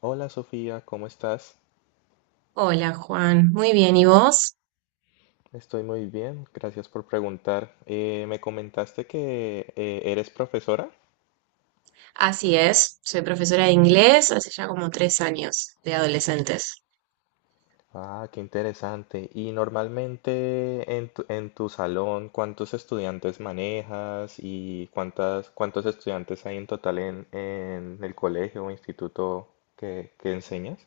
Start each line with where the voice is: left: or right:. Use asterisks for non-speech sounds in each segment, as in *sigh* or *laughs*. left: Hola Sofía, ¿cómo estás?
right: Hola Juan, muy bien, ¿y vos?
left: Estoy muy bien, gracias por preguntar. Me comentaste que eres profesora.
right: Así es, soy profesora de inglés hace ya como tres años de adolescentes.
left: Ah, qué interesante. Y normalmente en tu salón, ¿cuántos estudiantes manejas y cuántos estudiantes hay en total en el colegio o instituto que enseñas?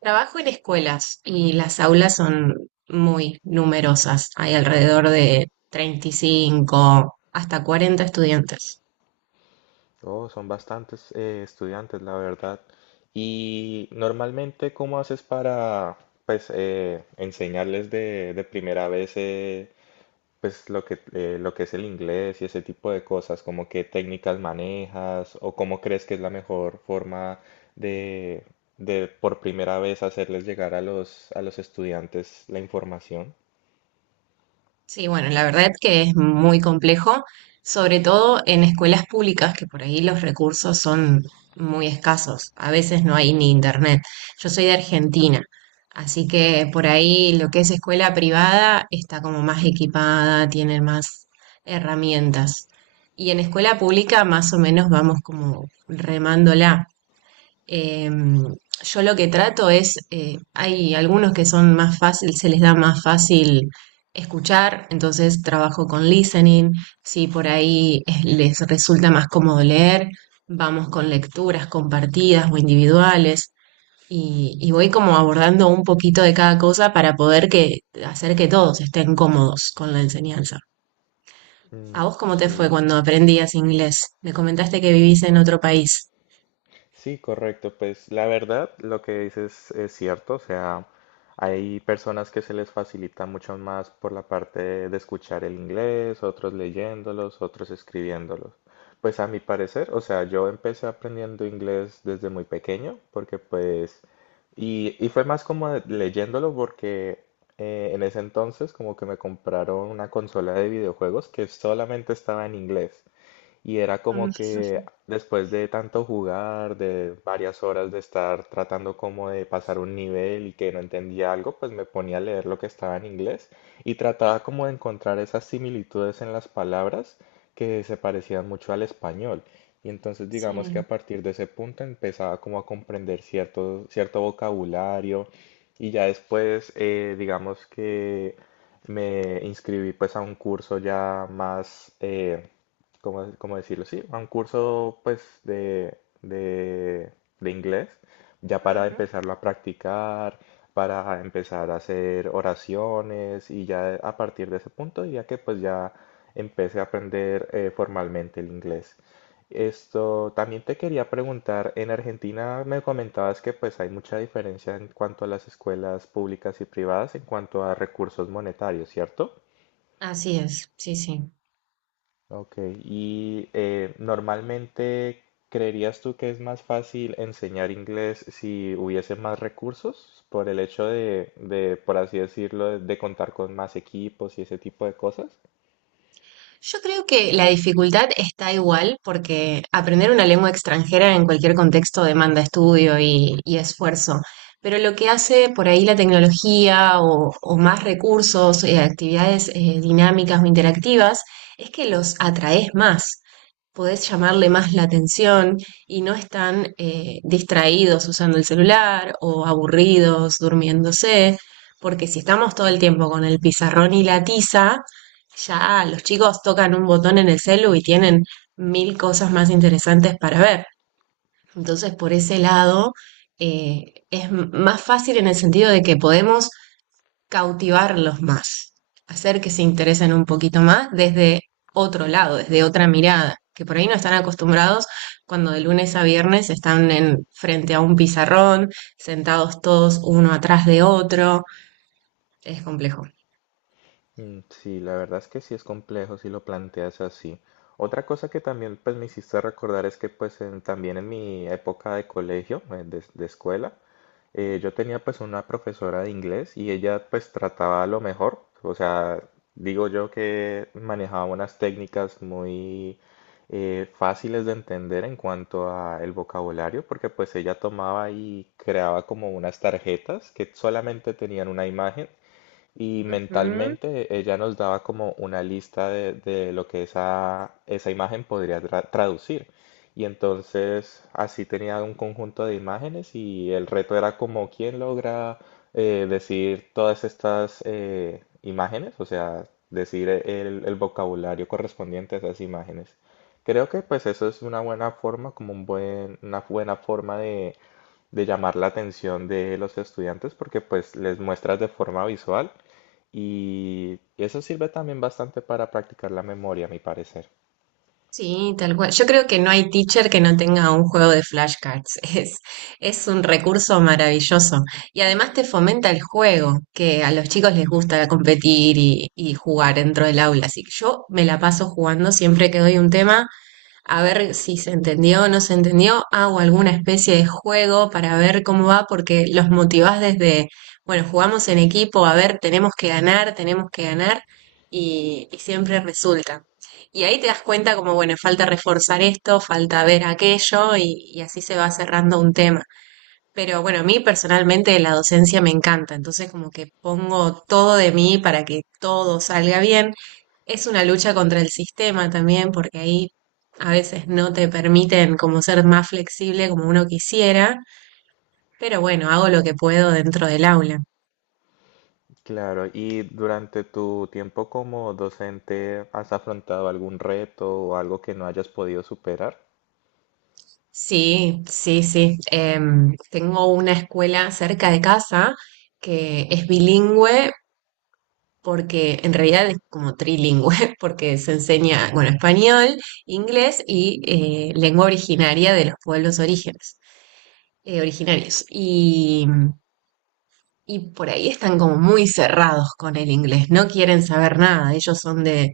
right: Trabajo en escuelas y las aulas son muy numerosas, hay alrededor de 35 hasta 40 estudiantes.
left: Oh, son bastantes estudiantes, la verdad. Y normalmente, ¿cómo haces para, pues, enseñarles de primera vez, pues, lo que es el inglés y ese tipo de cosas? ¿Como qué técnicas manejas o cómo crees que es la mejor forma de, de por primera vez hacerles llegar a los estudiantes la información?
right: Sí, bueno, la verdad es que es muy complejo, sobre todo en escuelas públicas, que por ahí los recursos son muy escasos. A veces no hay ni internet. Yo soy de Argentina, así que por ahí lo que es escuela privada está como más equipada, tiene más herramientas. Y en escuela pública más o menos vamos como remándola. Eh, yo lo que trato es, hay algunos que son más fácil, se les da más fácil escuchar, entonces trabajo con listening, si por ahí les resulta más cómodo leer, vamos con lecturas compartidas o individuales y voy como abordando un poquito de cada cosa para poder que, hacer que todos estén cómodos con la enseñanza.
left: Mm,
right: ¿A vos cómo te fue
left: sí.
right: cuando aprendías inglés? Me comentaste que vivís en otro país.
left: Sí, correcto. Pues la verdad, lo que dices es cierto. O sea, hay personas que se les facilita mucho más por la parte de escuchar el inglés, otros leyéndolos, otros escribiéndolos. Pues a mi parecer, o sea, yo empecé aprendiendo inglés desde muy pequeño, porque pues, y fue más como de- leyéndolo porque en ese entonces como que me compraron una consola de videojuegos que solamente estaba en inglés. Y era
right: Mm,
left: como que después de tanto jugar, de varias horas de estar tratando como de pasar un nivel y que no entendía algo, pues me ponía a leer lo que estaba en inglés y trataba como de encontrar esas similitudes en las palabras que se parecían mucho al español. Y entonces digamos que
right: sí.
left: a partir de ese punto empezaba como a comprender cierto vocabulario y ya después digamos que me inscribí pues a un curso ya más... ¿cómo, cómo decirlo? Sí, a un curso pues de inglés, ya para empezarlo a practicar, para empezar a hacer oraciones y ya a partir de ese punto, ya que pues ya empecé a aprender formalmente el inglés. Esto también te quería preguntar, en Argentina me comentabas que pues hay mucha diferencia en cuanto a las escuelas públicas y privadas en cuanto a recursos monetarios, ¿cierto?
right: Así es, sí, sí.
left: Ok, y normalmente, ¿creerías tú que es más fácil enseñar inglés si hubiese más recursos por el hecho de, por así decirlo, de contar con más equipos y ese tipo de cosas?
right: Yo creo que la dificultad está igual porque aprender una lengua extranjera en cualquier contexto demanda estudio y esfuerzo, pero lo que hace por ahí la tecnología o más recursos, actividades dinámicas o interactivas, es que los atraes más. Podés llamarle más la atención y no están distraídos usando el celular o aburridos durmiéndose, porque si estamos todo el tiempo con el pizarrón y la tiza, ya los chicos tocan un botón en el celu y tienen mil cosas más interesantes para ver. Entonces, por ese lado, eh, es más fácil en el sentido de que podemos cautivarlos más, hacer que se interesen un poquito más desde otro lado, desde otra mirada, que por ahí no están acostumbrados cuando de lunes a viernes están en, frente a un pizarrón, sentados todos uno atrás de otro, es complejo.
left: Mm, sí, la verdad es que sí es complejo si lo planteas así. Otra cosa que también pues me hiciste recordar es que pues en- también en mi época de colegio, de escuela, yo tenía pues una profesora de inglés y ella pues trataba lo mejor, o sea, digo yo que manejaba unas técnicas muy fáciles de entender en cuanto a el vocabulario, porque pues ella tomaba y creaba como unas tarjetas que solamente tenían una imagen y
right: Ujú.
left: mentalmente ella nos daba como una lista de lo que esa imagen podría tra- traducir. Y entonces así tenía un conjunto de imágenes y el reto era como quién logra decir todas estas imágenes, o sea, decir el vocabulario correspondiente a esas imágenes. Creo que pues eso es una buena forma, como un buen, una buena forma de llamar la atención de los estudiantes porque pues les muestras de forma visual y eso sirve también bastante para practicar la memoria, a mi parecer.
right: Sí, tal cual. Yo creo que no hay teacher que no tenga un juego de flashcards. *laughs* Es un recurso maravilloso. Y además te fomenta el juego, que a los chicos les gusta competir y jugar dentro del aula. Así que yo me la paso jugando siempre que doy un tema a ver si se entendió o no se entendió, hago alguna especie de juego para ver cómo va, porque los motivás desde, bueno, jugamos en equipo, a ver, tenemos que ganar, y siempre resulta. Y ahí te das cuenta como, bueno, falta reforzar esto, falta ver aquello, y así se va cerrando un tema. Pero bueno, a mí personalmente la docencia me encanta, entonces como que pongo todo de mí para que todo salga bien. Es una lucha contra el sistema también, porque ahí a veces no te permiten como ser más flexible como uno quisiera, pero bueno, hago lo que puedo dentro del aula.
left: Claro, y durante tu tiempo como docente, ¿has afrontado algún reto o algo que no hayas podido superar?
right: Sí, sí, sí. Tengo una escuela cerca de casa que es bilingüe, porque en realidad es como trilingüe, *laughs* porque se enseña, bueno, español, inglés y lengua originaria de los pueblos orígenes, originarios. Y por ahí están como muy cerrados con el inglés, no quieren saber nada, ellos son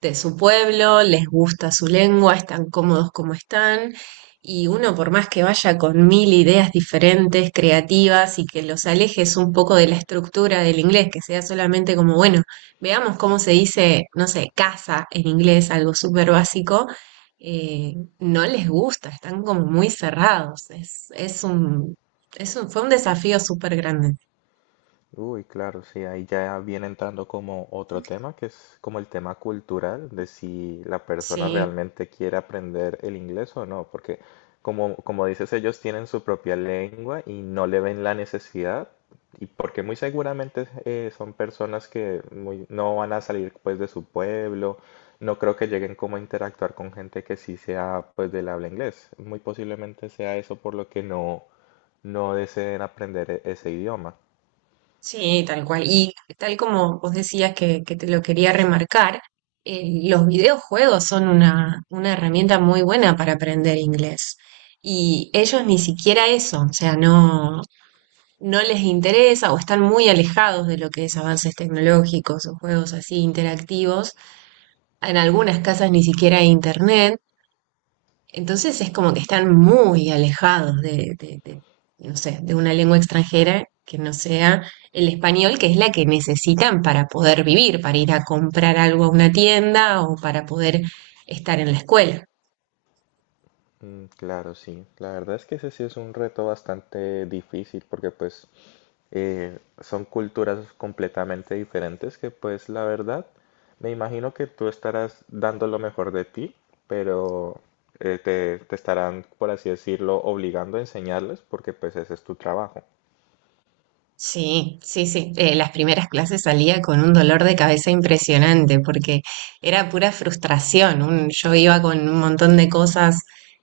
right: de su pueblo, les gusta su lengua, están cómodos como están, y uno por más que vaya con mil ideas diferentes, creativas, y que los alejes un poco de la estructura del inglés, que sea solamente como, bueno, veamos cómo se dice, no sé, casa en inglés, algo súper básico, eh, no les gusta, están como muy cerrados, fue un desafío súper grande.
left: Uy, claro, sí, ahí ya viene entrando como otro tema, que es como el tema cultural, de si la persona
right: Sí,
left: realmente quiere aprender el inglés o no, porque como, como dices, ellos tienen su propia lengua y no le ven la necesidad, y porque muy seguramente son personas que muy- no van a salir pues de su pueblo, no creo que lleguen como a interactuar con gente que sí sea pues del habla inglés, muy posiblemente sea eso por lo que no, no deseen aprender e- ese idioma.
right: sí, tal cual. Y tal como vos decías que te lo quería remarcar, los videojuegos son una herramienta muy buena para aprender inglés. Y ellos ni siquiera eso, o sea, no, no les interesa o están muy alejados de lo que es avances tecnológicos o juegos así interactivos. En algunas casas ni siquiera hay internet. Entonces es como que están muy alejados de no sé, de una lengua extranjera que no sea el español, que es la que necesitan para poder vivir, para ir a comprar algo a una tienda o para poder estar en la escuela.
left: Mm, claro, sí. La verdad es que ese sí es un reto bastante difícil porque pues son culturas completamente diferentes que pues la verdad me imagino que tú estarás dando lo mejor de ti, pero te, te estarán, por así decirlo, obligando a enseñarles porque pues ese es tu trabajo.
right: Sí, sí, sí. Las primeras clases salía con un dolor de cabeza impresionante porque era pura frustración. Yo iba con un montón de cosas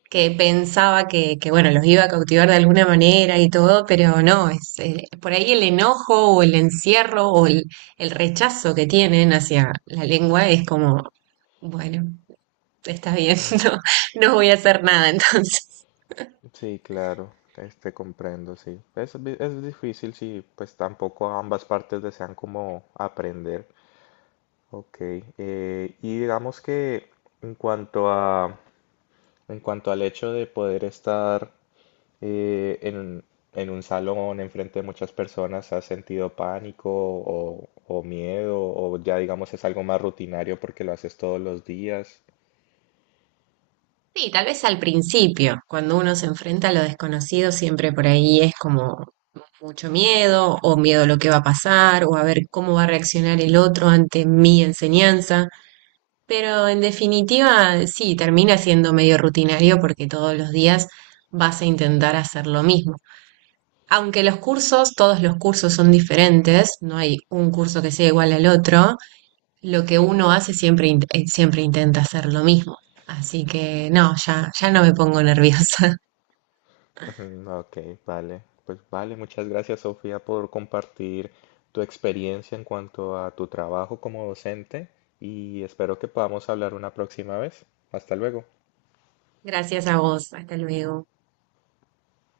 right: que pensaba bueno, los iba a cautivar de alguna manera y todo, pero no, es por ahí el enojo o el encierro o el rechazo que tienen hacia la lengua es como, bueno, está bien,
left: Mm.
right: *laughs* no, no voy a hacer nada entonces.
left: Sí, claro, este comprendo, sí. Es, vi- es difícil si pues tampoco ambas partes desean como aprender. Ok, y digamos que en cuanto a, en cuanto al hecho de poder estar eh, en, en un salón enfrente de muchas personas, ¿has sentido pánico o miedo? O ya digamos es algo más rutinario porque lo haces todos los días.
right: Sí, tal vez al principio, cuando uno se enfrenta a lo desconocido, siempre por ahí es como mucho miedo o miedo a lo que va a pasar o a ver cómo va a reaccionar el otro ante mi enseñanza. Pero en definitiva, sí, termina siendo medio rutinario porque todos los días vas a intentar hacer lo mismo. Aunque los cursos, todos los cursos son diferentes, no hay un curso que sea igual al otro, lo que uno hace siempre, siempre intenta hacer lo mismo. Así que no, ya, ya no me pongo nerviosa.
left: Ujú, ok, vale. Pues vale, muchas gracias Sofía por compartir tu experiencia en cuanto a tu trabajo como docente y espero que podamos hablar una próxima vez. Hasta luego.
right: *laughs* Gracias a vos, hasta luego.